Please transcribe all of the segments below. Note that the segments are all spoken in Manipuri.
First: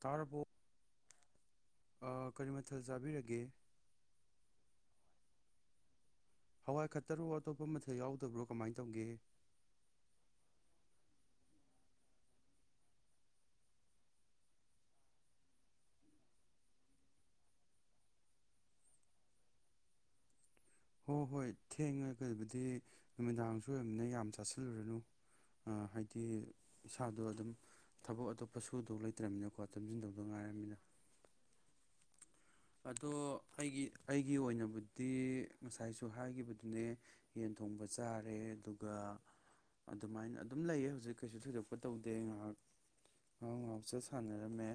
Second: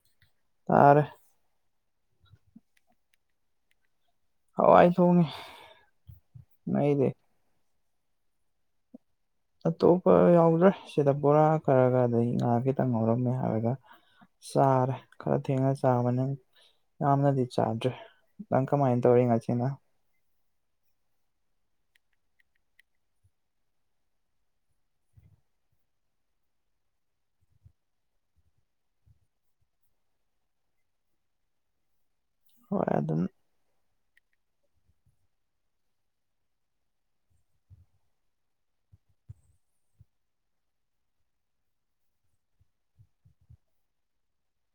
ꯇꯔꯔꯕꯣ ꯇꯥꯔꯦ ꯀꯔꯤ ꯃꯊꯦꯜ ꯆꯥꯕꯤꯔꯒꯦ ꯍꯋꯥꯏ ꯊꯣꯡꯉꯦ ꯍꯋꯥꯏ ꯑꯩꯗꯤ ꯈꯠꯇꯔ ꯑꯣꯏꯣ ꯃ ꯁꯤꯗ ꯌꯥꯎꯗꯕ꯭ꯔꯣ ꯀꯃꯥꯏꯅ ꯇꯧꯒꯦ ꯑꯇꯣꯞꯄ ꯌꯥꯎꯗ꯭ꯔꯦ ꯁꯤꯗ ꯕꯣꯔꯥ ꯈꯔꯒ ꯑꯗꯗꯒꯤ ꯉꯥ ꯈꯤꯇꯪ ꯉꯔꯝꯃꯦ ꯍꯥꯏꯔꯒ ꯆꯥꯔꯦ ꯈꯔ ꯊꯦꯡꯉ ꯆꯥꯕꯅ ꯌꯥꯝꯅꯗꯤ ꯆꯥꯗ꯭ꯔꯦ ꯅ ꯅꯪ ꯀꯃꯥꯏꯅ ꯇꯧꯔꯤ ꯉꯥꯁꯤꯅ ꯍꯣꯏ ꯍꯣꯏ ꯊꯦꯡꯉꯦ ꯀꯕꯨꯗꯤ ꯅꯨꯃꯤꯗꯥꯡꯁꯨ ꯑꯣꯏꯔꯕꯝꯅꯤꯅ ꯌꯥꯝ ꯆꯥꯁꯤꯜꯂꯨꯔꯅꯨ ꯍꯥꯏꯗꯤ ꯏꯁꯥꯗꯣ ꯑꯗꯨꯝ ꯊꯕꯛ ꯑꯇꯣꯞꯄ ꯁꯨꯗꯣ ꯂꯩꯇ꯭ꯔꯕꯃꯤꯅꯀꯣ ꯇꯝꯁꯤꯟꯗꯧꯗꯣ ꯉꯥꯏꯔꯕꯃꯤꯅ ꯍꯣꯏ ꯑꯗꯣ ꯑꯗꯨꯝ ꯑꯩꯒꯤ ꯑꯩꯒꯤ ꯑꯣꯏꯅꯕꯨꯗꯤ ꯉꯁꯥꯏꯁꯨ ꯍꯥꯏꯈꯤꯕꯗꯨꯅꯦ ꯌꯦꯟ ꯊꯣꯡꯕ ꯆꯥꯔꯦ ꯑꯗꯨꯒ ꯑꯗꯨꯃꯥꯏꯅ ꯑꯗꯨꯝ ꯂꯩꯌꯦ ꯍꯧꯖꯤꯛ ꯀꯩꯁꯨ ꯊꯣꯏꯗꯣꯛꯄ ꯇꯧꯗꯦ ꯉꯥꯏꯍꯥꯛ ꯉꯍꯥꯎ ꯉꯥꯎꯆꯦ ꯁꯥꯟꯅꯔꯝꯃꯦ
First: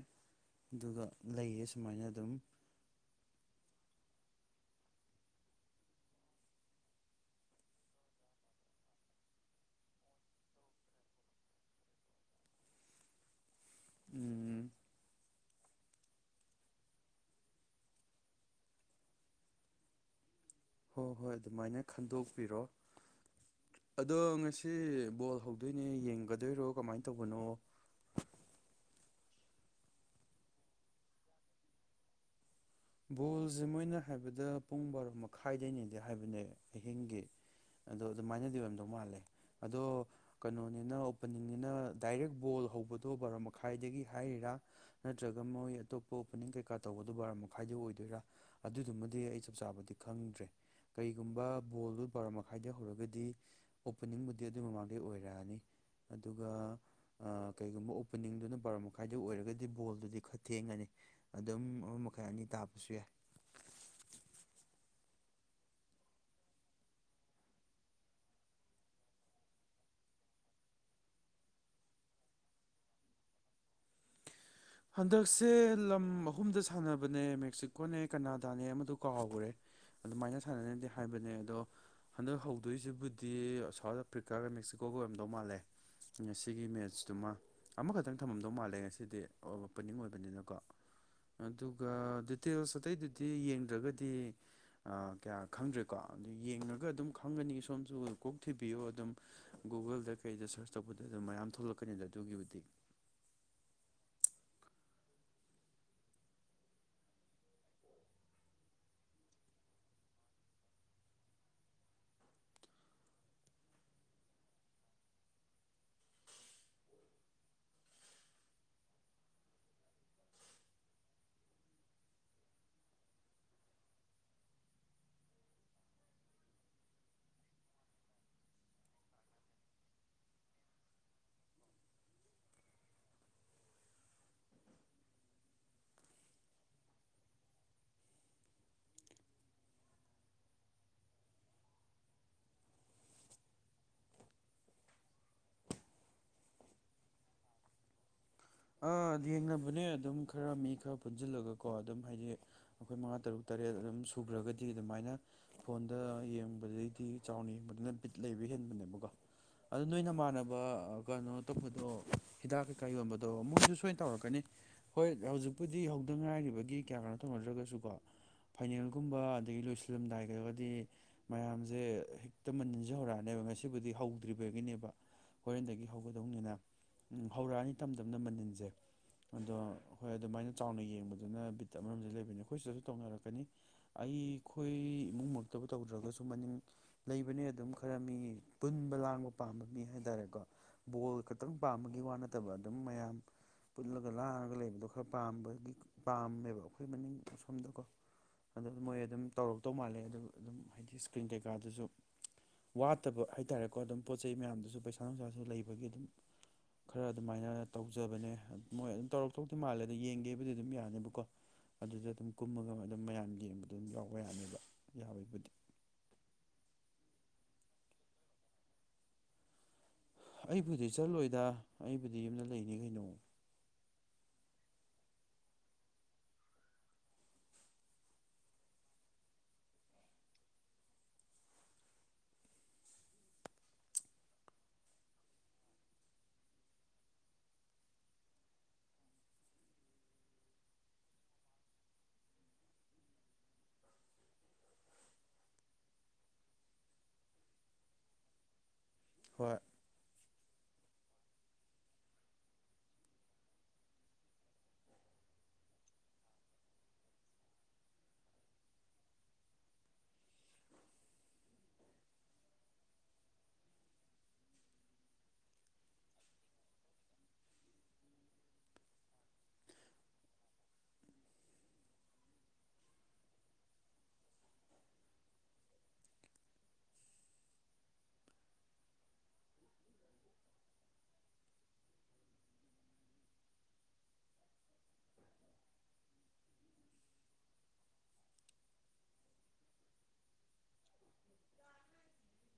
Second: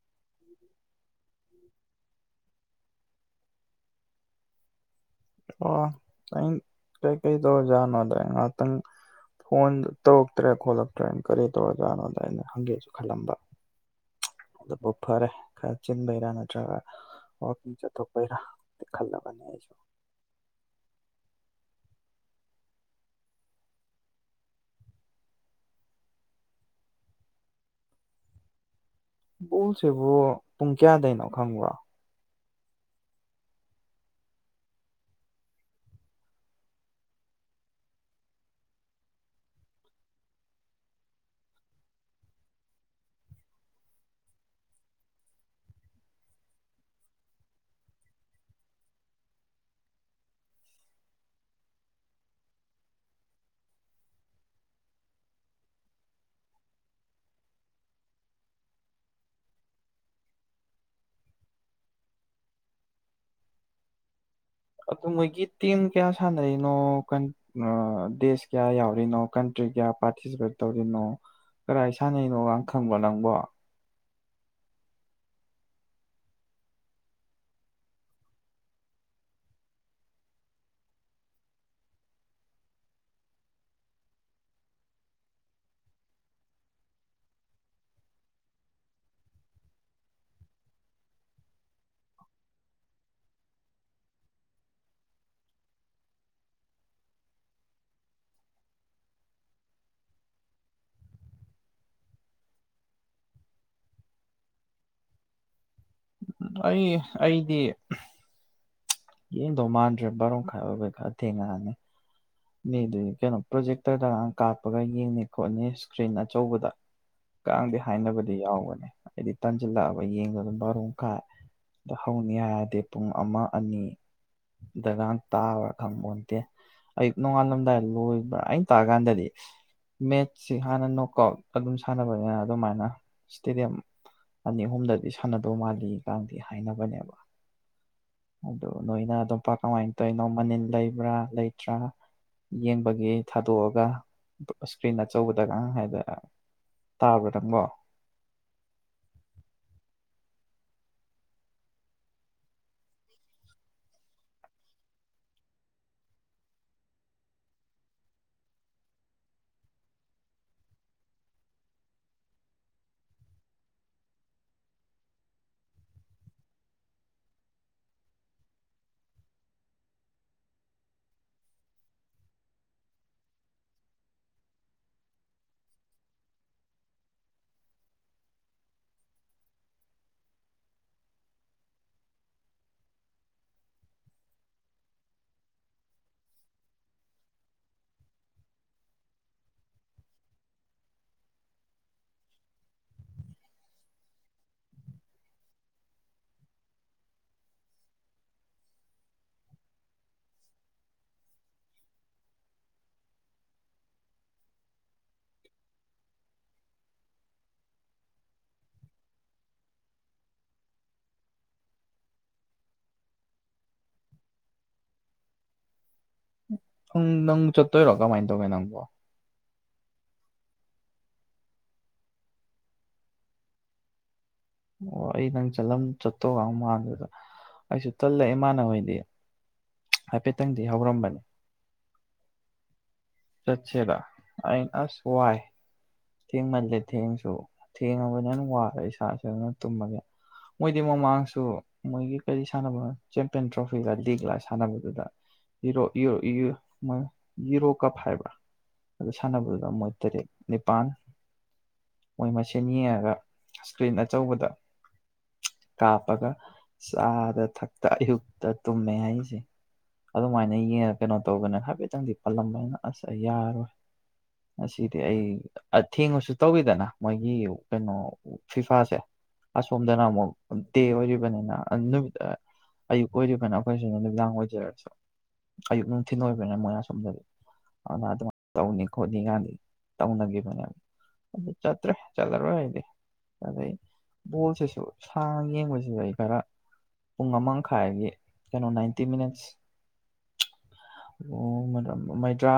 ꯑꯗꯨꯒ ꯂꯩꯌꯦ ꯁꯨꯃꯥꯏꯅ ꯑꯗꯨꯝ ꯑꯣ ꯑ ꯀꯩꯀꯩ ꯇꯧꯔꯖꯥꯠꯅꯣꯗ ꯉꯥꯏꯍꯥꯛꯇꯪ ꯐꯣꯟ ꯇꯧꯔꯛꯇ꯭ꯔꯦ ꯈꯣꯠꯂꯛꯇ꯭ꯔꯦ ꯀꯔꯤ ꯇꯧꯔꯖꯥꯠꯅꯣꯗ ꯑꯩꯅ ꯍꯪꯒꯦꯁꯨ ꯈꯜꯂꯝꯕ ꯎꯝ ꯑꯗꯨꯕꯨ ꯐꯔꯦ ꯈꯔ ꯆꯤꯟꯕꯩꯔꯥ ꯅꯠꯇ꯭ꯔꯒ ꯋꯥꯋꯀꯤꯡ ꯆꯠꯊꯣꯛꯄꯩꯔꯥ ꯈꯜꯂꯒꯅꯤ ꯑꯩꯁꯨ ꯍꯣꯏ ꯍꯣꯏ ꯑꯗꯨꯃꯥꯏꯅ ꯈꯟꯗꯣꯛꯄꯤꯔꯣ ꯑꯗꯣ ꯉꯁꯤ ꯕꯣꯜ ꯍꯧꯗꯣꯏꯅꯦ ꯌꯦꯡꯒꯗꯣꯏꯔꯣ ꯀꯃꯥꯏꯅ ꯇꯧꯕꯅꯣ ꯕꯣꯁꯤꯕꯨ ꯄꯨꯡ ꯀꯌꯥꯗꯩꯅꯣ ꯈꯪꯕ꯭ꯔꯣ ꯕꯣꯜꯁꯦ ꯃꯣꯏꯅ ꯍꯥꯏꯕꯗ ꯄꯨꯡ ꯕꯥꯔꯣ ꯃꯈꯥꯏꯗꯅꯦꯗꯤ ꯍꯥꯏꯕꯅꯦ ꯑꯍꯤꯡꯒꯤ ꯑꯗꯣ ꯑꯗꯨꯃꯥꯏꯅꯗꯤ ꯑꯣꯏꯔꯝꯗꯧ ꯃꯥꯜꯂꯦ ꯑꯗꯣ ꯀꯩꯅꯣꯅꯤꯅ ꯑꯣꯄꯅꯤꯡꯅꯤꯅ ꯗꯥꯏꯔꯦꯛ ꯕꯣꯜ ꯍꯧꯕꯗꯣ ꯕꯥꯔꯣ ꯃꯈꯥꯏꯗꯒꯤ ꯍꯥꯏꯔꯤꯔꯥ ꯅꯠꯇ꯭ꯔꯒ ꯃꯣꯏ ꯑꯇꯣꯞꯄ ꯑꯣꯄꯅꯤꯡ ꯀꯩꯀꯥ ꯇꯧꯕꯗꯣ ꯕꯥꯔꯣ ꯃꯈꯥꯏ ꯑꯣꯏꯗꯣꯏꯔꯥ ꯑꯗꯨꯗꯨꯃꯗꯤ ꯑꯩ ꯆꯞ ꯆꯥꯕꯗꯤ ꯈꯪꯗ꯭ꯔꯦ ꯀꯩꯒꯨꯝꯕ ꯕꯣꯜꯗꯨ ꯄꯕꯔ ꯃꯈꯥꯏꯗꯩ ꯍꯧꯔꯒꯗꯤ ꯑꯣꯄꯅꯤꯡꯕꯨꯗꯤ ꯑꯗꯨꯒꯤ ꯃꯃꯥꯡꯗꯩ ꯑꯣꯏꯔꯛꯑꯅꯤ ꯑꯗꯨꯒ ꯀꯩꯒꯨꯝꯕ ꯑꯣꯄꯅꯤꯡꯗꯨꯅ ꯄꯕꯔ ꯃꯈꯥꯏꯗ ꯑꯣꯏꯔꯒꯗꯤ ꯕꯣꯜꯗꯨꯗꯤ ꯈꯔ ꯊꯦꯡꯉꯅꯤ ꯑꯗꯨꯝ ꯈꯔ ꯑꯅꯤ ꯇꯥꯕꯁꯨ ꯌꯥꯏ ꯑꯗꯨ ꯃꯣꯏꯒꯤ ꯇꯤꯝ ꯀꯌꯥ ꯁꯥꯟꯅꯔꯤꯅꯣ ꯗꯦꯁ ꯀꯌꯥ ꯌꯥꯎꯔꯤꯅꯣ ꯀꯟꯇ꯭ꯔꯤ ꯀꯌꯥ ꯄꯥꯔꯇꯤꯁꯤꯄꯦꯠ ꯇꯧꯔꯤꯅꯣ ꯀꯗꯥꯥꯏ ꯁꯥꯟꯅꯅꯣꯒ ꯈꯪꯕ ꯅꯪꯕꯣ ꯍꯟꯗꯛꯁꯦ ꯂꯝ ꯑꯍꯨꯝꯗ ꯁꯥꯟꯅꯕꯅꯦ ꯃꯦꯛꯁꯤꯀꯣꯅꯦ ꯀꯅꯥꯗꯥꯅꯦ ꯑꯃꯗꯨ ꯀꯥꯎꯍꯈ꯭ꯔꯦ ꯑꯗꯨꯃꯥꯏꯅ ꯁꯥꯟꯅꯅꯗꯤ ꯍꯥꯏꯕꯅꯦ ꯑꯗꯣ ꯍꯟꯗꯛ ꯍꯧꯗꯣꯏꯁꯤꯕꯨꯗꯤ ꯁꯥꯎꯠ ꯑꯐ꯭ꯔꯤꯀꯥꯒ ꯃꯦꯛꯁꯤꯀꯣꯒ ꯑꯣꯏꯔꯝꯗꯧ ꯃꯥꯜꯂꯦ ꯉꯁꯤꯒꯤ ꯃꯦꯠꯁꯇꯨꯃ ꯑꯃꯈꯛꯇꯪ ꯊꯝꯃꯝꯗꯧ ꯃꯥꯜꯂꯦ ꯉꯁꯤꯗꯤ ꯑꯣꯄꯅꯤꯡ ꯑꯣꯏꯕꯅꯤꯅꯀꯣ ꯑꯗꯨꯒ ꯗꯤꯇꯦꯜꯁ ꯑꯇꯩꯗꯨꯗꯤ ꯌꯦꯡꯗ꯭ꯔꯒꯗꯤ ꯀꯌꯥ ꯈꯪꯗ꯭ꯔꯦꯀꯣ ꯑꯗꯨ ꯌꯦꯡꯉꯒ ꯑꯗꯨꯝ ꯈꯪꯒꯅꯤ ꯁꯣꯝꯁꯨ ꯀꯣꯛ ꯊꯤꯕꯤꯌꯨ ꯑꯗꯨꯝ ꯒꯨꯒꯜꯗ ꯀꯩꯗ ꯁꯔꯁ ꯇꯧꯕꯗ ꯑꯗꯨꯝ ꯃꯌꯥꯝ ꯊꯣꯛꯂꯛꯀꯅꯤꯗ ꯑꯗꯨꯒꯤꯕꯨꯗꯤ ꯑꯩ ꯑꯩꯗꯤ ꯌꯦꯡꯗꯧ ꯃꯥꯟꯗ꯭ꯔꯦ ꯕꯥꯔꯣ ꯃꯈꯥꯏ ꯑꯣꯏꯕꯩ ꯈꯔ ꯊꯦꯡꯉꯛꯑꯅꯤ ꯃꯤꯗꯨ ꯀꯩꯅꯣ ꯄ꯭ꯔꯣꯖꯦꯛꯇꯔꯗꯒꯥꯡ ꯀꯥꯞꯄꯒ ꯌꯦꯡꯅꯤ ꯈꯣꯠꯅꯤ ꯏꯁꯀ꯭ꯔꯤꯟ ꯑꯆꯧꯕꯗ ꯀꯗꯦ ꯍꯥꯏꯅꯕꯗꯤ ꯌꯥꯎꯕꯅꯦ ꯑꯩꯗꯤ ꯇꯟꯁꯤꯜꯂꯛꯑꯕ ꯌꯦꯡꯗꯨ ꯑꯗꯨ ꯃꯔꯕꯥꯔꯨꯝ ꯈꯥꯏ ꯑ ꯍꯧꯅꯤ ꯍꯥꯏꯗꯦ ꯄꯨꯡ ꯑꯃ ꯑꯅꯤꯗꯒꯥꯡ ꯇꯥꯕ ꯈꯪꯕꯣꯟꯇꯦ ꯑꯌꯨꯛ ꯅꯣꯡꯉꯥꯜꯂꯝꯗꯥꯏ ꯂꯣꯏꯕ꯭ꯔꯥ ꯑ ꯇꯥꯔꯀꯥꯟꯗꯗꯤ ꯃꯦꯠꯁꯤ ꯍꯥꯟꯅ ꯅꯣꯛ ꯑꯥꯎꯠ ꯑꯗꯨꯝ ꯁꯥꯟꯅꯕꯅꯤꯅ ꯑꯗꯨꯃꯥꯏꯅ ꯏꯁꯇꯦꯗꯤꯌꯝ ꯑꯅꯤ ꯑꯍꯨꯝꯗꯗꯤ ꯁꯥꯟꯅꯗꯧ ꯃꯥꯜꯂꯤꯀꯥꯟꯗꯤ ꯍꯥꯏꯅꯕꯅꯦꯕ ꯑꯗꯨ ꯅꯣꯏꯅ ꯑꯗꯨꯝ ꯀꯃꯥꯏꯅ ꯇꯧꯅꯣ ꯃꯅꯤꯜ ꯂꯩꯕ꯭ꯔꯥ ꯂꯩꯇ꯭ꯔꯥ ꯌꯦꯡꯕꯒꯤ ꯊꯥꯗꯣꯛꯑꯒ ꯏꯁꯀ꯭ꯔꯤꯟ ꯑꯆꯧꯕꯗꯒ ꯍꯥꯏꯗ ꯇꯥꯕ꯭ꯔꯥꯗꯪꯀꯣ ꯌꯦꯡꯅꯕꯅꯦ ꯑꯗꯨꯝ ꯈꯔ ꯃꯤ ꯈꯔ ꯄꯨꯟꯁꯤꯜꯂꯒꯀꯣ ꯑꯗꯨꯝ ꯍꯥꯏꯗꯤ ꯑꯩꯈꯣꯏ ꯃꯉꯥ ꯇꯔꯨꯛ ꯇꯔꯦꯠ ꯑꯗꯨꯝ ꯁꯨꯈ꯭ꯔꯒꯗꯤ ꯑꯗꯨꯃꯥꯏꯅ ꯐꯣꯟꯗ ꯌꯦꯡꯕꯗꯩꯗꯤ ꯆꯥꯎꯅ ꯌꯦꯡꯕꯅꯤꯅ ꯕꯤꯠ ꯂꯩꯕ ꯍꯦꯟꯕꯅꯦꯕꯀꯣ ꯑꯗꯨꯗ ꯅꯣꯏ ꯅꯃꯥꯟꯅꯕ ꯀꯩꯅꯣ ꯇꯧꯕꯗꯣ ꯍꯤꯗꯥꯛ ꯀꯩꯀꯥ ꯌꯣꯟꯕꯗꯣ ꯑꯗꯣ ꯃꯣꯏꯁꯨ ꯁꯣꯏꯅ ꯇꯧꯔꯛꯀꯅꯤ ꯍꯣꯏ ꯍꯧꯖꯤꯛꯄꯨꯗꯤ ꯍꯧꯗ ꯉꯥꯏꯔꯤꯕꯒꯤ ꯀꯌꯥ ꯀꯅꯣ ꯇꯧꯅꯗ꯭ꯔꯒꯁꯨꯀꯣ ꯐꯥꯏꯅꯦꯜꯒꯨꯝꯕ ꯑꯗꯒꯤ ꯂꯣꯏꯁꯤꯜꯂꯝꯗꯥꯏ ꯈꯒꯗꯤ ꯃꯌꯥꯝꯁꯦ ꯍꯦꯛꯇ ꯃꯅꯤꯟꯁꯦ ꯍꯧꯔꯛꯑꯅꯦꯕ ꯉꯁꯤꯕꯨꯗꯤ ꯍꯧꯗ꯭ꯔꯤꯕꯒꯤꯅꯦꯕ ꯍꯣꯔꯦꯟꯗꯒꯤ ꯍꯧꯒꯗꯧꯅꯤꯅ ꯍꯧꯔꯛꯑꯅꯤ ꯃꯇꯝꯝꯗꯝꯅ ꯃꯅꯤꯟꯁꯦ ꯑꯗꯣ ꯍꯣꯏ ꯑꯗꯨꯃꯥꯏꯅ ꯆꯥꯎꯅ ꯌꯦꯡꯕꯗꯨꯅ ꯕꯤꯠꯇ ꯑꯃꯔꯣꯝꯁꯦ ꯂꯩꯕꯅꯤ ꯑꯩꯈꯣꯏ ꯁꯤꯗꯁꯨ ꯇꯧꯅꯔꯛꯀꯅꯤ ꯑꯩꯈꯣꯏ ꯏꯃꯨꯡꯃꯛꯇꯕꯨ ꯇꯧꯗ꯭ꯔꯒꯁꯨ ꯃꯅꯤꯡꯟ ꯂꯩꯕꯅꯦ ꯑꯗꯨꯝ ꯈꯔ ꯃꯤ ꯄꯨꯟꯕ ꯂꯥꯡꯕ ꯄꯥꯝꯕ ꯃꯤ ꯍꯥꯏꯇꯥꯔꯦꯀꯣ ꯕꯣꯜ ꯈꯛꯇꯪ ꯄꯥꯝꯕꯒꯤ ꯋꯥ ꯅꯠꯇꯕ ꯑꯗꯨꯝ ꯃꯌꯥꯝ ꯄꯨꯜꯂꯒ ꯂꯥꯡꯔꯒ ꯂꯩꯕꯗꯣ ꯈꯔ ꯄꯥꯝꯕꯒꯤ ꯄꯥꯝꯃꯦꯕ ꯑꯩꯈꯣꯏ ꯃꯅꯤꯡ ꯑꯁꯣꯝꯗꯀꯣ ꯑꯗ ꯃꯣꯏ ꯑꯗꯨꯝ ꯇꯧꯔꯛꯇꯧ ꯃꯥꯜꯂꯦ ꯑꯗꯨ ꯑꯗꯨꯝ ꯍꯥꯏꯗꯤ ꯏꯁꯀ꯭ꯔꯤꯟ ꯀꯩꯀꯥꯗꯨꯁꯨ ꯋꯥꯠꯇꯕ ꯍꯥꯏꯇꯥꯔꯦꯀꯣ ꯑꯗꯨꯝ ꯄꯣꯠ ꯆꯩꯩ ꯃꯌꯥꯝꯗꯨꯁꯨ ꯄꯩꯁꯥ ꯅꯨꯡꯁꯥꯁꯨ ꯂꯩꯕꯒꯤ ꯑꯗꯨꯝ ꯈꯔ ꯑꯗꯨꯝ ꯑꯗꯨꯃꯥꯏꯅ ꯇꯧꯖꯕꯅꯦ ꯃꯣꯏ ꯑꯗꯨꯝ ꯇꯧꯔ ꯊꯣꯛꯇ ꯃꯥꯜꯂꯦ ꯑꯗ ꯌꯦꯡꯒꯦꯕꯨꯗꯤ ꯑꯗꯨꯝ ꯌꯥꯅꯦꯕꯀꯣ ꯑꯗꯨꯗ ꯑꯗꯨꯝ ꯀꯨꯝꯃꯒ ꯑꯗꯨꯝ ꯃꯌꯥꯝ ꯌꯦꯡꯕꯗ ꯑꯗꯨꯝ ꯌꯥꯎꯕ ꯌꯥꯅꯦꯕ ꯌꯥꯎꯋꯦꯕꯨꯗꯤ ꯎꯪ ꯅꯪ ꯆꯠꯇꯣꯏꯔꯣ ꯀꯃꯥꯏꯅ ꯇꯧꯒꯦ ꯅꯪꯕꯣ ꯑꯩꯕꯨꯗꯤ ꯆꯠꯂꯣꯏꯗ ꯑꯩꯕꯨꯗꯤ ꯌꯨꯝꯅ ꯂꯩꯅꯤ ꯀꯩꯅꯣ ꯑꯣ ꯑꯩ ꯅꯪ ꯆꯂꯝ ꯆꯠꯇꯧꯒ ꯃꯥꯟꯗꯨꯗ ꯑꯩꯁꯨ ꯇꯜꯂꯦ ꯏꯃꯥꯟꯅꯈꯣꯏꯗꯤ ꯍꯥꯏꯐꯦꯠꯇꯪꯗꯤ ꯍꯧꯔꯝꯕꯅꯤ ꯆꯠꯁꯤꯦꯔ ꯑ ꯑꯁ ꯋꯥꯏ ꯊꯦꯡꯃꯜꯂꯦ ꯊꯦꯡꯁꯨ ꯊꯦꯡꯉꯒꯅꯦꯅ ꯋꯥꯔꯦ ꯏꯁꯥ ꯏꯁꯅ ꯇꯨꯝꯃꯒꯦ ꯃꯣꯏꯗꯤ ꯃꯃꯥꯡꯁꯨ ꯃꯣꯏꯒꯤ ꯀꯔꯤ ꯁꯥꯟꯅꯕꯅ ꯆꯦꯝꯄꯤꯌꯟ ꯇ꯭ꯔꯣꯐꯤꯒ ꯂꯤꯒꯂ ꯁꯥꯟꯅꯕꯗꯨꯗ ꯌꯔꯣ ꯀꯞ ꯍꯥꯏꯕ꯭ꯔꯥ ꯑꯗꯨ ꯍꯣꯏ ꯁꯥꯟꯅꯕꯗꯨꯗ ꯃꯣꯏ ꯇꯔꯦ ꯄꯥꯟ ꯃꯣꯏ ꯃꯁꯦꯟ ꯌꯦꯡꯉꯒ ꯏꯁꯀ꯭ꯔꯤꯟ ꯑꯆꯧꯕꯗ ꯀꯥꯞꯄꯒ ꯆꯥꯗ ꯊꯛꯇ ꯑꯌꯨꯛꯇ ꯇꯨꯝꯃꯦ ꯍꯥꯏꯔꯤꯁꯦ ꯑꯗꯨꯃꯥꯏꯅ ꯌꯦꯡꯉ ꯀꯩꯅꯣ ꯇꯧꯗꯅ ꯍꯥꯏꯐꯦꯠꯇꯪꯗꯤ ꯄꯜꯂꯝꯕꯅ ꯑꯁ ꯌꯥꯔꯣꯏ ꯉꯗꯤ ꯑꯩ ꯊꯦꯡꯉꯁꯨ ꯇꯧꯋꯤꯗꯅ ꯃꯣꯏꯒꯤ ꯀꯩꯅꯣ ꯐꯤꯐꯥꯁꯦ ꯑꯁꯣꯝꯗꯅ ꯑꯃꯨꯛ ꯗꯦ ꯑꯣꯏꯔꯤꯕꯅꯤꯅ ꯅꯨꯃꯤ ꯑꯌꯨꯛ ꯑꯣꯏꯔꯤꯕꯅꯤ ꯑꯩꯈꯣꯏꯁꯨ ꯅꯨꯃꯤꯗꯥꯡ ꯑꯣꯏꯖꯔꯁꯨ ꯑꯌꯨꯛ ꯅꯨꯡꯊꯤꯤꯟ ꯑꯣꯏꯕꯅꯤꯅ ꯃꯣꯏ ꯑꯁꯣꯝꯗꯗꯤ ꯑꯗꯨꯅ ꯑꯗꯨꯃꯥꯏꯅ ꯇꯧꯅꯤ ꯈꯣꯠꯅꯤ ꯀꯥꯟꯗꯤ ꯇꯧꯅꯒꯤ ꯑꯗꯨ ꯆꯠꯇ꯭ꯔꯦ ꯆꯠꯂꯔꯣꯏꯔꯗꯤ ꯑꯗꯩ ꯕꯣꯜꯁꯤꯁꯨ ꯁꯥꯡꯅ ꯌꯦꯡꯕꯁꯤꯗ ꯑꯩ ꯈꯔ ꯄꯨꯡ ꯑꯃꯈꯥꯏꯒꯤ ꯀꯩꯅꯣ ꯅꯥꯏꯟꯇꯤ ꯃꯤꯅꯠꯁ ꯃꯩꯗ꯭ꯔꯥ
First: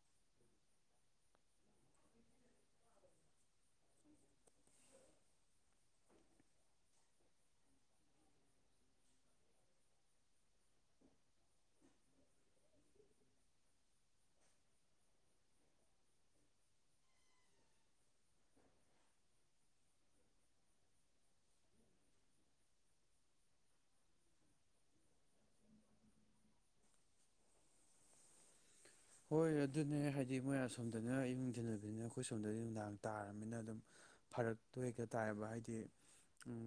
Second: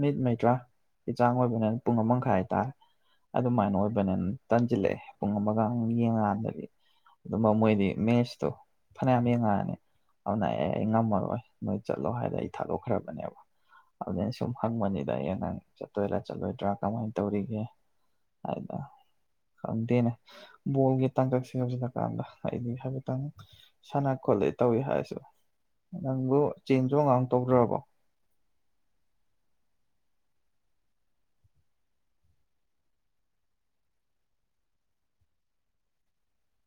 ꯃꯤꯠ ꯃꯩꯗ꯭ꯔꯥꯒꯤ ꯆꯥꯡ ꯑꯣꯏꯕꯅꯤꯅ ꯄꯨꯡ ꯑꯃ ꯍꯥꯏꯇꯥꯔꯦ ꯑꯗꯨꯃꯥꯏꯅ ꯑꯣꯏꯕꯅꯤꯅ ꯇꯟꯁꯤꯜꯂꯛꯑꯦ ꯄꯨꯡ ꯑꯃꯒ ꯌꯦꯡꯉꯀꯥꯟꯗꯗꯤ ꯑꯗꯨꯝꯕ ꯃꯣꯏꯗꯤ ꯃꯦꯠꯁꯇꯣ ꯐꯅꯌꯥꯝ ꯌꯦꯡꯉꯛꯑꯅꯤ ꯑꯗꯨꯅ ꯑꯦ ꯑꯩ ꯉꯝꯃꯔꯣꯏ ꯅꯣꯏ ꯆꯠꯂꯣ ꯍꯥꯏꯗ ꯑꯩ ꯊꯥꯗꯣꯛꯈ꯭ꯔꯕꯅꯦꯕ ꯑꯗꯨ ꯁꯨꯝ ꯍꯪꯕꯅꯤꯗ ꯑꯩ ꯅꯪ ꯆꯠꯇꯣꯏꯔꯥ ꯆꯠꯂꯣꯏꯗ꯭ꯔꯥ ꯀꯃꯥꯏꯅ ꯇꯧꯔꯤꯒꯦ ꯍꯥꯏꯅ ꯈꯪꯗꯦꯅꯦ ꯕꯣꯜꯒꯤ ꯇꯥꯡꯀꯛꯁꯦ ꯌꯧꯁꯤꯜꯂꯛꯀꯥꯟꯗ ꯑꯩꯗꯤ ꯍꯥꯏꯐꯦꯠꯇꯪ ꯁꯥꯟꯅ ꯈꯣꯠꯂ‌ꯦ ꯇꯧꯑꯩ ꯍꯥꯏꯔꯁꯨ ꯅꯪꯕꯨ ꯆꯦꯟ ꯆꯣꯡ ꯒꯥꯡ ꯃꫭꯛ ꯇꯧꯗ꯭ꯔꯕꯣ꯫ ꯍꯣꯏ ꯑꯗꯨꯅꯦ ꯍꯥꯏꯗꯤ ꯃꯣꯏ ꯑꯁꯣꯝꯗꯅ ꯑꯌꯨꯛ ꯅꯨꯡ ꯊꯤꯜ ꯑꯣꯏꯕꯅꯤꯅ ꯑꯈꯣꯏ ꯁꯣꯝꯗꯗꯤ ꯅꯨꯡꯗꯥꯡ ꯇꯥꯔꯝꯅꯤꯅ ꯑꯗꯨꯝ ꯐꯔꯛꯇꯣ ꯍꯦꯛꯇ ꯇꯥꯏꯌꯦꯕ ꯍꯥꯏꯗꯤ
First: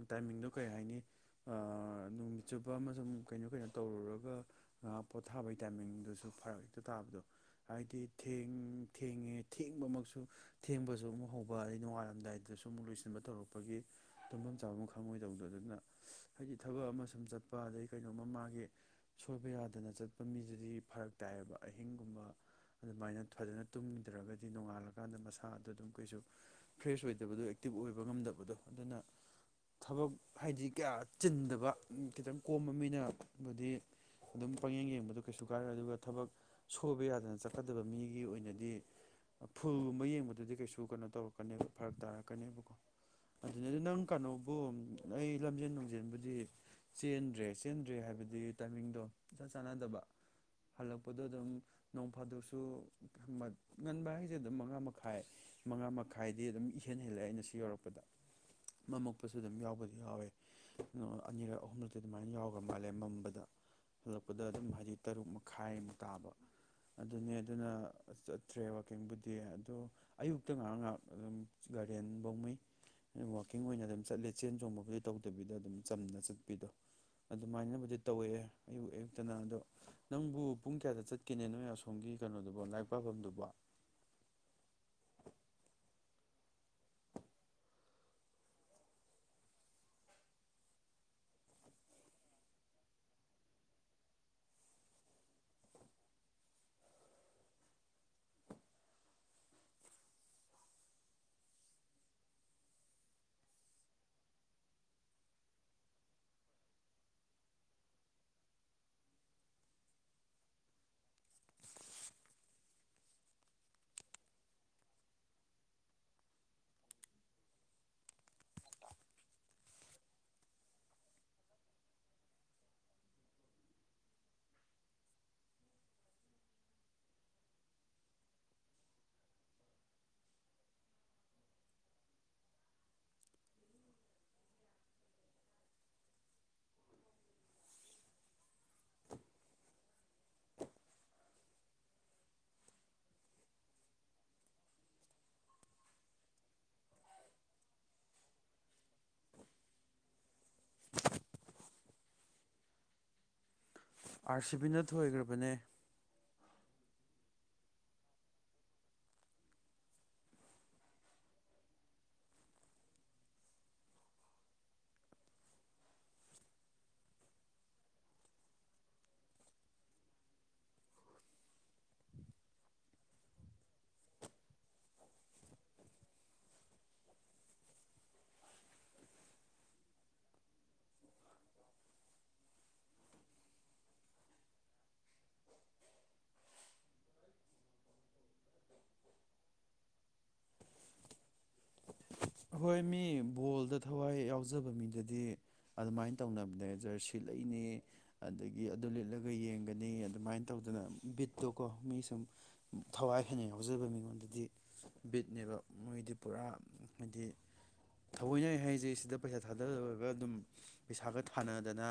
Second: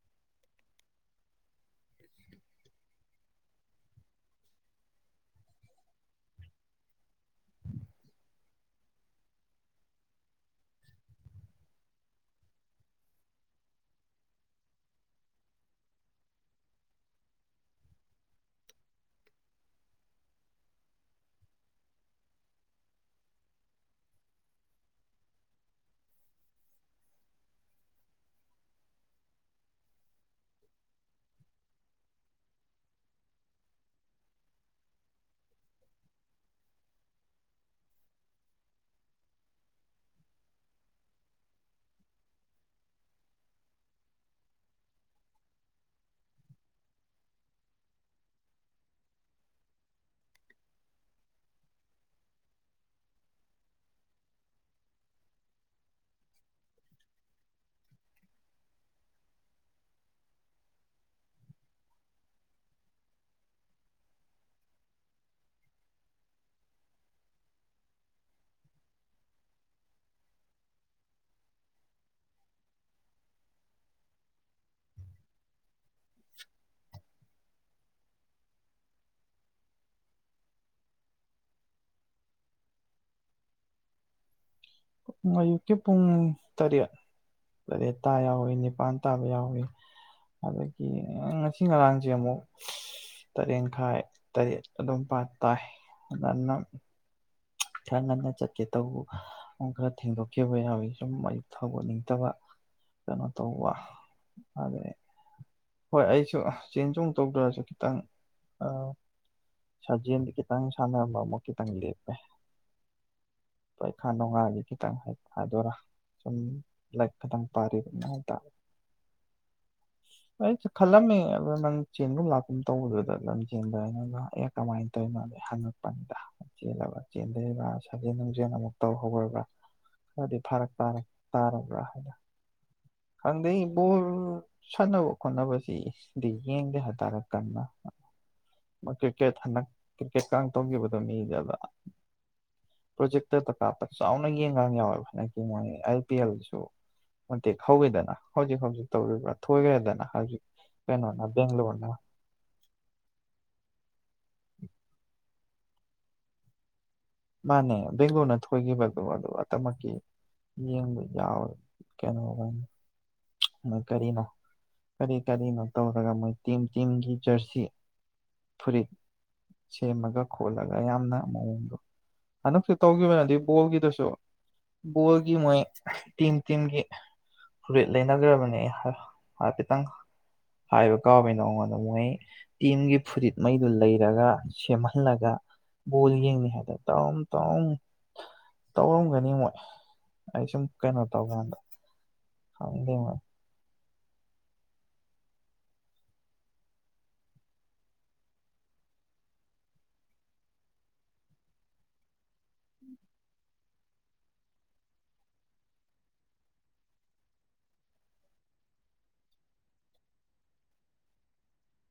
ꯇꯥꯏꯃꯤꯡꯗꯣ ꯀꯩ ꯍꯥꯏꯅꯤ ꯅꯨꯃꯤꯠ ꯆꯨꯞꯕ ꯑꯃꯁꯨꯡ ꯀꯩꯅꯣ ꯀꯩꯅꯣ ꯇꯧꯔꯨꯔꯒ ꯉꯥꯏꯍꯥꯛ ꯄꯣꯊꯥꯕꯩ ꯇꯥꯏꯃꯤꯡꯗꯨꯁꯨ ꯐꯔꯛ ꯍꯦꯛꯇ ꯇꯥꯕꯗꯣ꯫ ꯍꯥꯏꯗꯤ ꯊꯦꯡ ꯊꯦꯡꯉꯦ ꯊꯦꯡꯕꯃꯛꯁꯨ ꯊꯦꯡꯕꯁꯨ ꯑꯃꯨꯛ ꯍꯧꯕ ꯑꯗꯩ ꯅꯣꯡꯉꯥꯏꯜꯂꯝꯝꯗꯥꯏꯗꯁꯨ ꯑꯃꯨꯛ ꯂꯣꯏꯁꯤꯟꯕ ꯇꯧꯔꯛꯄꯒꯤ ꯇꯨꯝꯐꯝ ꯆꯥꯐꯝ ꯈꯪꯉꯣꯏꯗꯧꯕꯗꯣ ꯑꯗꯨꯅ ꯍꯥꯏꯗꯤ ꯊꯕꯛ ꯑꯃ ꯁꯨꯝ ꯆꯠꯄ ꯑꯗꯩ ꯀꯩꯅꯣꯝꯃ ꯃꯥꯒꯤ ꯁꯣꯏꯕ ꯌꯥꯗꯅ ꯆꯠꯄ ꯃꯤꯁꯤꯗꯤ ꯐꯔꯛ ꯇꯥꯏꯑꯦꯕ ꯑꯍꯤꯡ꯫ ꯨꯕ ꯑꯗꯨꯃꯥꯏꯅ ꯐꯖꯅ ꯇꯨꯝꯗ꯭ꯔꯒꯗꯤ ꯅꯣꯡꯉꯥꯜꯂꯀꯥꯟꯗ ꯃꯁꯥꯗꯣ ꯑꯗꯨꯝ ꯀꯩꯁꯨ ꯐ꯭ꯔꯦꯁ ꯑꯣꯏꯗꯕꯗꯣ ꯑꯦꯛꯇꯤꯚ ꯑꯣꯏꯕ ꯉꯝꯗꯕꯗꯣ ꯑꯗꯨꯅ ꯊꯕꯛ ꯍꯥꯏꯗꯤ ꯀꯌꯥ ꯆꯤꯟꯗꯕ ꯈꯤꯇꯪ ꯀꯣꯝꯕ ꯃꯤꯅꯕꯨꯗꯤ ꯑꯗꯨꯝ ꯄꯪꯌꯦꯡ ꯌꯦꯡꯕꯗꯣ ꯀꯩꯁꯨ ꯀꯥꯏꯔꯣꯏ ꯑꯗꯨꯒ ꯊꯕꯛ꯫ ꯁꯣꯏꯕ ꯌꯥꯗꯅ ꯆꯠꯀꯗꯕ ꯃꯤꯒꯤ ꯑꯣꯏꯅꯗꯤ ꯐꯨꯜꯒꯨꯝꯕ ꯌꯦꯡꯕꯗꯨꯗꯤ ꯀꯩꯁꯨ ꯀꯩꯅꯣ ꯇꯧꯔꯛꯀꯅꯦꯕ ꯐꯔꯛ ꯇꯥꯔꯛꯀꯅꯦꯕꯀꯣ ꯑꯗꯨꯅꯗꯤ ꯅꯪ ꯀꯩꯅꯣꯕꯨ ꯑꯩ ꯂꯝꯖꯦꯟ ꯅꯨꯡꯖꯦꯟꯕꯨꯗꯤ ꯆꯦꯟꯗ꯭ꯔꯦ ꯆꯦꯟꯗ꯭ꯔꯦ ꯍꯥꯏꯕꯗꯤ ꯇꯥꯏꯃꯤꯡꯗꯣ ꯏꯆꯥꯟ ꯆꯥꯟꯅꯗꯕ ꯍꯜꯂꯛꯄꯗꯣ ꯑꯗꯨꯝ꯫ ꯅꯣꯡ ꯐꯥꯗꯣꯛꯁꯨ ꯉꯟꯕ ꯍꯥꯏꯁꯦ ꯑꯗꯨꯝ ꯃꯉꯥ ꯃꯈꯥꯏ ꯃꯉꯥ ꯃꯈꯥꯏꯗꯤ ꯑꯗꯨꯝ ꯏꯍꯦꯟ ꯍꯦꯜꯂꯛꯑꯦ ꯑꯩꯅ ꯁꯤ ꯌꯧꯔꯛꯄꯗ ꯃꯝꯃꯛꯄꯁꯨ ꯑꯗꯨꯝ ꯌꯥꯎꯕꯗꯤ ꯌꯥꯎꯋꯦ ꯑꯅꯤꯔꯛ ꯑꯍꯨꯝꯂꯛꯇꯤ ꯑꯗꯨꯃꯥꯏꯅ ꯌꯥꯎꯈ꯭ꯔ ꯃꯥꯜꯂꯦ ꯃꯝꯕꯗ ꯍꯜꯂꯛꯄꯗ ꯑꯗꯨꯝ ꯍꯥꯏꯗꯤ ꯇꯔꯨꯛ ꯃꯈꯥꯏꯃꯨꯛ ꯇꯥꯕ꯫ ꯑꯗꯨꯅꯦ ꯑꯗꯨꯅ ꯆꯠꯇ꯭ꯔꯦ ꯋꯥꯛꯀꯤꯡꯕꯨꯗꯤ ꯑꯗꯣ ꯑꯌꯨꯛꯇ ꯉꯥꯏꯍꯥꯛ ꯉꯥꯏꯍꯥꯛ ꯑꯗꯨꯝ ꯒꯥꯔꯗꯦꯟꯐꯧꯃꯩ ꯋꯥꯛꯀꯤꯡ ꯑꯣꯏꯅ ꯑꯗꯨꯝ ꯆꯠꯂꯦ ꯆꯦꯟ ꯆꯣꯡꯕꯕꯨꯗꯤ ꯇꯧꯗꯕꯤꯗ ꯑꯗꯨꯝ꯫ ꯆꯝꯅ ꯆꯠꯄꯤꯗꯣ꯫ ꯑꯗꯨꯃꯥꯏꯅꯕꯨꯗꯤ ꯇꯧꯋꯦ ꯑꯌꯨꯛ ꯑꯌꯨꯛꯇꯅ ꯑꯗꯣ ꯅꯪꯕꯨ ꯄꯨꯡ ꯀꯌꯥꯗ ꯆꯠ꯫ ꯀꯦꯅꯦ ꯅ ꯑꯁꯣꯝꯒꯤ ꯀꯩꯅꯣꯗꯨꯕ ꯂꯥꯏꯔꯤꯛ ꯄꯥꯕꯝꯗꯨꯕꫭ꯫ ꯑꯌꯨꯛꯀꯤ ꯄꯨꯡ ꯇꯔꯦꯠ ꯇꯔꯦꯠ ꯇꯥ ꯌꯥꯎꯏꯤ ꯅꯤꯄꯥꯥꯟ ꯇꯥꯕ ꯌꯥꯎꯏꯤ ꯑꯗꯒꯤ ꯉꯁꯤ ꯉꯔꯥꯡꯁꯦ ꯑꯃꯨꯛ ꯇꯔꯦꯠꯈꯥꯏ ꯇꯔꯦꯠ ꯑꯗꯨꯄ ꯇꯥꯏ ꯉꯟꯅ꯫ ꯈꯔ ꯉꯟꯅ ꯆꯠꯀꯦ ꯇꯧꯕꯨ ꯈꯔ ꯊꯦꯡꯗꯣꯛꯈꯤꯕ ꯌꯥꯎꯋꯤ ꯁꯨꯝ ꯃꯌꯛ ꯊꯒꯠꯅꯤꯡꯇꯕ ꯀꯩꯅꯣ ꯇꯧꯕ ꯑꯗꯩ꯫ ꯍꯣꯏ ꯑꯩꯁꯨ ꯆꯦꯟ ꯆꯣꯡ ꯇꯧꯗ꯭ꯔꯁꯨ ꯈꯤꯇꯪ ꯁꯥꯖꯦꯜꯗ ꯈꯤꯇꯪ ꯁꯥꯟꯅꯕ ꯑꯃꯨꯛ ꯈꯤꯇꯪ ꯂꯦꯞꯄꯦ ꯄꯩꯈꯥ ꯅꯨꯡꯉꯥꯒꯤ ꯈꯤꯇꯪ ꯍꯥꯏꯗꯣꯏꯔꯥ ꯁꯨꯝ ꯂꯥꯏꯔꯤꯛ ꯈꯤꯇꯪ ꯄꯥꯔꯤꯕ ꯍꯥꯏ ꯇꯔ꯫ ꯑꯩꯁꯨ ꯈꯜꯂꯝꯃꯦ ꯑꯗꯨꯗ ꯅꯪ ꯆꯦꯟꯒꯨꯝ ꯂꯥꯛꯀꯨꯝ ꯇꯧꯕꯗꯨꯗ ꯂꯝ ꯆꯦꯟꯗꯅꯗ ꯑꯦ ꯀꯃꯥꯏꯅ ꯇꯧꯔꯤꯅꯣꯗ ꯍꯪꯉꯛꯄꯅꯤꯗ ꯆꯦꯜꯂꯒ ꯆꯦꯟꯗꯔꯤꯕ꯭ꯔꯥ ꯁꯥꯖꯦꯟ ꯅꯨꯡꯖꯦꯜ ꯑꯃꯨꯛ ꯇꯧꯍꯧꯔꯕ꯭ꯔꯥ ꯈꯔꯗꯤ ꯐꯔꯛ ꯇꯥꯔꯕ꯭ꯔꯥ ꯍꯥꯏꯅ ꯈꯪꯗꯦ ꯕꯣꯜ ꯁꯅꯕ꯫ ꯍꯣꯠꯅꯕꯁꯤꯗꯤ ꯌꯦꯡꯗꯦ ꯍꯥꯏꯇꯥꯔꯦ ꯀꯟꯅ ꯀ꯭ꯔꯤꯛꯀꯦꯠ ꯍꯟꯗꯛ ꯀ꯭ꯔꯤꯛꯀꯦꯠꯀ ꯇꯧꯈꯤꯕꯗꯣ ꯃꯤꯗꯗ ꯄ꯭ꯔꯣꯖꯦꯛꯇꯗ ꯀꯥꯞꯄ ꯆꯥꯎꯅ ꯌꯦꯡꯒ ꯌꯥꯎꯋꯦꯕ ꯍꯟꯗꯛꯀꯤ ꯃꯣꯏ ꯑꯥꯏ ꯄꯤ ꯑꯦꯜꯁꯨ ꯀꯣꯟꯇꯦꯛ ꯍꯧꯈꯤꯦꯗꯅ ꯍꯧꯖꯤꯛ ꯍꯧꯖꯤꯛ ꯇꯧꯔꯤꯕ꯭ꯔꯥ ꯊꯣꯏꯈ꯭ꯔꯦꯗꯅ꯫ ꯍꯧꯖꯤꯛ ꯀꯩꯅꯣꯅ ꯕꯦꯡꯒ꯭ꯂꯣꯔꯅ ꯑꯥꯔ ꯁꯤ ꯕꯤꯅ ꯊꯣꯏꯒ꯭ꯔꯕꯅꯦ꯫ ꯃꯥꯅꯦ ꯕꯦꯡꯒꯂꯣꯔꯅ ꯊꯣꯏꯈꯤꯕꯗꯣ ꯑꯗꯨ ꯑꯃꯛꯀꯤ ꯌꯦꯡꯕ ꯌꯥꯎꯋꯦ ꯀꯩꯅꯣ ꯃꯣꯏ ꯀꯔꯤꯅꯣ ꯀꯔꯤ ꯀꯔꯤꯅꯣ ꯇꯧꯔꯒ ꯃꯣꯏ ꯇꯤꯝ ꯇꯤꯝꯒꯤ ꯖꯔꯁꯤ ꯐꯨꯔꯤꯠ ꯁꯦꯝꯃꯒ ꯈꯣꯠꯂꯒ ꯌꯥꯝꯅ ꯃꯑꯣꯡꯗꯣ꯫ ꯍꯟꯗꯛꯇꯁꯨ ꯇꯧꯈꯤꯕꯅ ꯑꯗꯨ ꯕꯣꯜꯒꯤꯗꯨꯁꯨ ꯕꯣꯜꯒꯤ ꯃꯣꯏ ꯇꯤꯝ ꯇꯤꯝꯒꯤ ꯐꯨꯔꯤꯠ ꯂꯩꯅꯈ꯭ꯔꯕꯅꯦ ꯑꯩ ꯍꯥꯏꯐꯦꯠꯇꯪ ꯍꯥꯏꯕ ꯀꯥꯎꯕꯅ ꯑꯩꯉꯣꯟꯗ ꯃꯣꯏ ꯇꯤꯝꯒꯤ ꯐꯨꯔꯤꯠꯉꯩꯗꯨ ꯂꯩꯔꯒ ꯁꯦꯝꯍꯜꯂꯒ ꯕꯣꯜ ꯌꯦꯡꯅꯤ ꯍꯥꯏꯗ꯫ ꯇꯧꯔꯝ ꯇꯧꯔꯝ ꯇꯧꯔꯝꯒꯅꯤ ꯃꯣꯏ ꯑꯩ ꯁꯨꯝ ꯀꯩꯅꯣ ꯇꯧꯒꯥꯟꯗ꯫ ꯍꯣꯏ ꯃꯤ ꯕꯣꯜꯗ꯫ ꯊꯋꯥꯏ ꯌꯥꯎꯖꯕ ꯃꯤꯗꯗꯤ ꯑꯗꯨꯃꯥꯏꯅ ꯇꯧꯅꯕꯅꯦ ꯖꯔꯁꯤ ꯂꯩꯅꯤ ꯑꯗꯒꯤ ꯑꯗꯨ ꯂꯤꯠꯂꯒ ꯌꯦꯡꯒꯅꯤ ꯑꯗꯨꯃꯥꯏꯅ ꯇꯧꯗꯅ ꯕꯤꯠꯇꯣꯀꯣ ꯃꯤ ꯁꯨꯝ ꯊꯋꯥꯏ ꯍꯦꯟꯅ ꯌꯥꯎꯖꯕ ꯃꯤꯉꯣꯟꯗꯗꯤ ꯕꯤꯠꯅꯦꯕ ꯃꯣꯏꯗꯤ ꯄꯨꯔꯥ꯫ ꯍꯥꯏꯗꯤ ꯊꯑꯣꯏꯅ ꯍꯥꯏꯁꯦ ꯁꯤꯗ ꯄꯩꯁꯥ ꯊꯥꯗꯒ ꯑꯗꯨꯝ ꯄꯩꯁꯥꯒ ꯊꯥꯅꯗꯅ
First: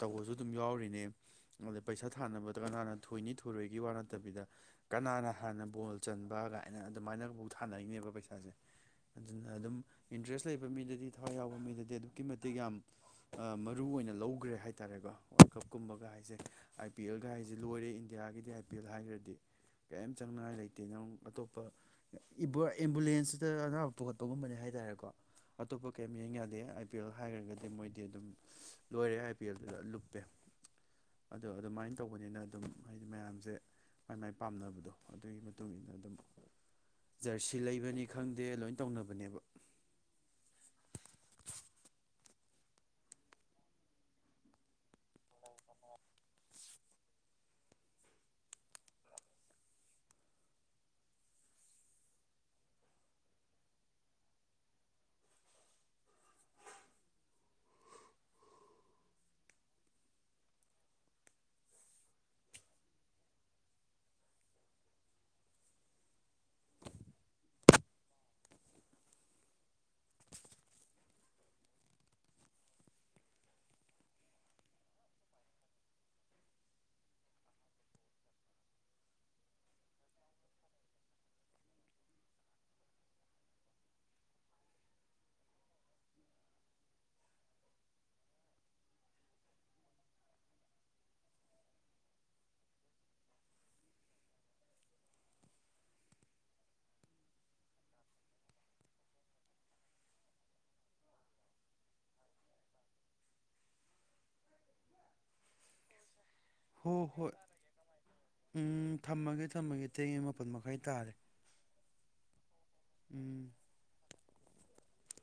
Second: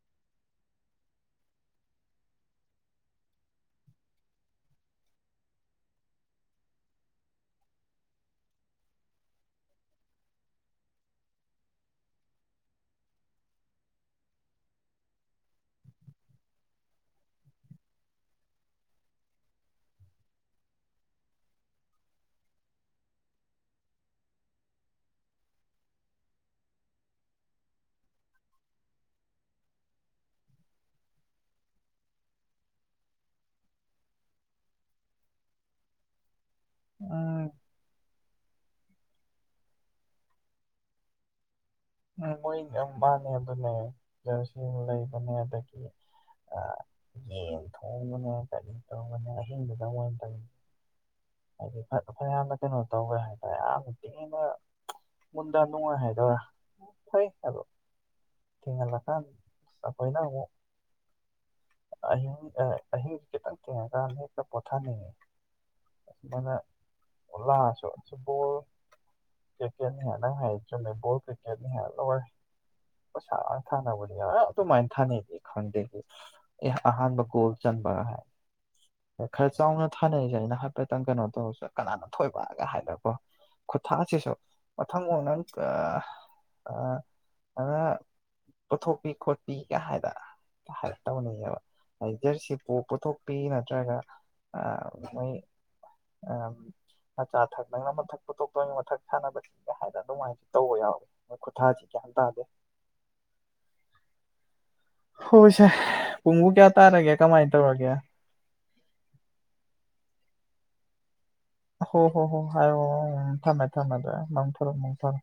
ꯇꯧꯕꯁꯨ ꯑꯗꯨꯝ ꯌꯥꯎꯔꯤꯅꯦ ꯑꯗ ꯄꯩꯁꯥ ꯊꯥꯅꯕꯗ ꯀꯅꯥꯅ ꯊꯣꯏꯅꯤ ꯊꯣꯏꯨꯔꯣꯏꯒꯤ ꯋꯥ ꯅꯠꯇꯕꯤꯗ ꯀꯅꯥꯅ ꯍꯥꯟꯅ ꯕꯣꯜ ꯆꯟꯕ ꯀꯥꯏꯅ ꯑꯗꯨꯃꯥꯏꯅꯐꯧ ꯊꯥꯅꯔꯤꯅꯦꯕ ꯄꯩꯁꯥꯁꯦ꯫ ꯑꯗꯨꯅ ꯑꯗꯨꯝ ꯏꯟꯇꯔꯦꯁ ꯂꯩꯕ ꯃꯤꯗꯗꯤ ꯊꯋꯥꯏ ꯌꯥꯎꯕ ꯃꯤꯗꯗꯤ ꯑꯗꯨꯛꯀꯤ ꯃꯇꯤꯛ ꯌꯥꯝ ꯃꯔꯨ ꯑꯣꯏꯅ ꯂꯧꯈ꯭ꯔꯦ ꯍꯥꯏꯇꯥꯥꯔꯦꯀꯣ ꯋꯥꯔꯜ ꯀꯞꯀꯨꯝꯕꯒ ꯍꯥꯏꯁꯦ ꯑꯥꯏ ꯄꯤ ꯑꯦꯜꯒ ꯍꯥꯏꯁꯦ ꯂꯣꯏꯔꯦ ꯏꯟꯗꯤꯌꯥꯒꯤꯗꯤ ꯑꯥꯏ ꯄꯤ ꯑꯦꯜ ꯍꯥꯏꯈ꯭ꯔꯗꯤ ꯀꯔꯤꯝ ꯆꯪꯅꯤꯡꯉꯥꯏ ꯂꯩꯇꯦ ꯅꯪ ꯑꯇꯣꯞꯄ ꯑꯦꯝꯕꯨꯂꯦꯟꯁ꯫ ꯁꯤꯗ ꯑꯅꯥꯕ ꯄꯨꯈꯠꯄꯒꯨꯝꯕꯅꯦ ꯍꯥꯏꯇꯥꯔꯦꯀꯣ ꯑꯇꯣꯞꯄ ꯀꯩꯝ ꯌꯦꯡ ꯌꯥꯗꯦ ꯑꯥꯏ ꯄꯤ ꯑꯦꯜ ꯍꯥꯏꯈ꯭ꯔꯒꯗꯤ ꯃꯣꯏꯗꯤ ꯑꯗꯨꯝ ꯂꯣꯏꯔꯦ ꯑꯥꯏ ꯄꯤ ꯑꯦꯜꯗꯨꯗ ꯂꯨꯞꯄꯦ ꯑꯗꯣ ꯑꯗꯨꯃꯥꯏꯅ ꯇꯧꯕꯅꯤꯅ ꯑꯗꯨꯝ ꯍꯥꯏꯗꯤ ꯃꯌꯥꯝꯁꯦ ꯃꯥꯏ ꯃꯥꯏ ꯄꯥꯝꯅꯕꯗꯣ ꯑꯗꯨꯒꯤ ꯃꯇꯨꯡ ꯏꯟꯅ ꯑꯗꯨꯝ꯫ ꯎꯝ ꯖꯔꯁꯤ ꯂꯩꯕꯅꯤ꯫ ꯈꯪꯗꯦ ꯂꯣꯏ ꯇꯧꯅꯕꯅꯦꯕ꯫ ꯎꯝ ꯃꯣꯏꯗꯤ ꯌꯥꯝ ꯋꯥꯥꯟꯅ ꯑꯗꯨꯅꯦ ꯖꯔꯁꯤ ꯂꯩꯕꯅꯦ ꯑꯗꯒꯤ ꯌꯦꯟ ꯊꯣꯡꯕꯅꯦ ꯀꯔꯤ ꯇꯧꯕꯅꯦ ꯑꯍꯤꯡꯕꯗꯪ ꯑꯣꯏꯅ ꯇꯧ ꯍꯥꯏꯗꯤ ꯐꯌꯥꯝꯅ ꯀꯩꯅꯣ ꯇꯧꯋꯦ ꯍꯥꯏꯇꯥꯔꯦ ꯌꯥꯝ ꯌꯥꯝꯅ ꯊꯤꯅ ꯃꯨꯟꯗ ꯅꯨꯡꯉꯥꯏ ꯍꯥꯏꯗꯣꯔ꯫ ꯐꯩ ꯑꯗꯣ ꯊꯦꯡꯍꯜꯂꯀꯥꯟꯗ ꯑꯈꯣꯏꯅ ꯑꯃꯨꯛ ꯑꯍꯤꯡ ꯑꯍꯤꯡꯁꯤ ꯈꯤꯇꯪ ꯊꯦꯡꯉꯀꯥꯟꯗ ꯍꯦꯛꯇ ꯄꯣꯊꯥꯅꯤꯡꯉꯤ ꯑꯃꯥꯏꯅ ꯂꯥꯛꯑꯁꯨ ꯕꯣꯜ ꯀ꯭ꯔꯤꯛꯀꯦꯠꯅꯤ ꯍꯗꯪ ꯍꯥꯏ ꯆꯨꯝꯃꯦ ꯕꯣꯜ꯫ ꯒ‌ꯦꯠꯅꯤ ꯍꯥꯏ ꯂꫭꯏꯔ‌ꯦ ꯄꯩꯁꯥ ꯊꯥꯅꯕꯅꯤ ꯑꯗꯨꯃꯥꯏꯅ ꯊꯥꯅꯩꯅꯤ ꯈꯪꯗꯦ ꯑꯩ ꯑꯍꯥꯟꯕ ꯒꯣꯜ ꯆꯟꯕꯒ ꯍꯥꯏ ꯈꯔ ꯆꯥꯎꯅ ꯊꯥꯅꯔꯤꯁꯦ ꯑꯩꯅ ꯍꯥꯏꯐꯦꯠꯇꯪ ꯀꯩꯅꯣ ꯇꯧꯔ ꯀꯅꯥꯅ ꯊꯣꯏꯕꯒ ꯍꯥꯏꯅꯀꯣ ꯈꯨꯠꯊꯁꯤꯁꯨ ꯃꯊꯪ ꯅꯪ ꯀ꯫ ꯑꯅ ꯄꯨꯊꯣꯛꯄꯤ ꯈꯣꯠꯄꯤꯒ ꯍꯥꯏꯗ ꯍꯥꯏ ꯇꯧꯅꯤꯡꯉꯦꯕ ꯍꯥꯏ ꯖꯔꯁꯤ ꯄꯣ ꯄꯨꯊꯣꯛꯄꯤ ꯅꯠꯇ꯭ꯔꯒ ꯃꯣꯏ ꯃꯆꯥꯊꯛ ꯅꯪꯅ ꯃꯊꯛ ꯄꯨꯊꯣꯛꯇꯣꯅꯤ ꯃꯊꯛ ꯁꯥꯟꯅꯕꯁꯤꯡꯒ ꯍꯥꯏꯗ ꯑꯗꯨꯃꯥꯏꯅꯁꯨ ꯇꯧꯕ ꯌꯥꯎꯏ꯫ ꯃꫭꯏ ꯈꯨꯊꯁꯤ ꯒ꯭ꯌꯥꯟ ꯇꯥꯗ‌ꯦ꯫ ꯍꯣꯏ ꯁꯦ꯫ ꯍꯣ ꯍꯣꯏ ꯎꯝ ꯊꯝꯃꯒꯦ ꯊꯝꯃꯒꯦ ꯊ‌ꯦꯡꯉ‌ꯦ ꯃꯞ꯫ ꯃꯥꯄꯟ ꯃꯈꯥꯏ ꯇꯥꯔꯦ꯫ ꯍꯣ ꯍꯣ ꯍꯣ ꯍꯥꯏ ꯎꯝ ꯊꯝꯃꯦ ꯊꯝꯃꯦ꯫ [unintelligible] ꯊꯃ‌ꯦ꯫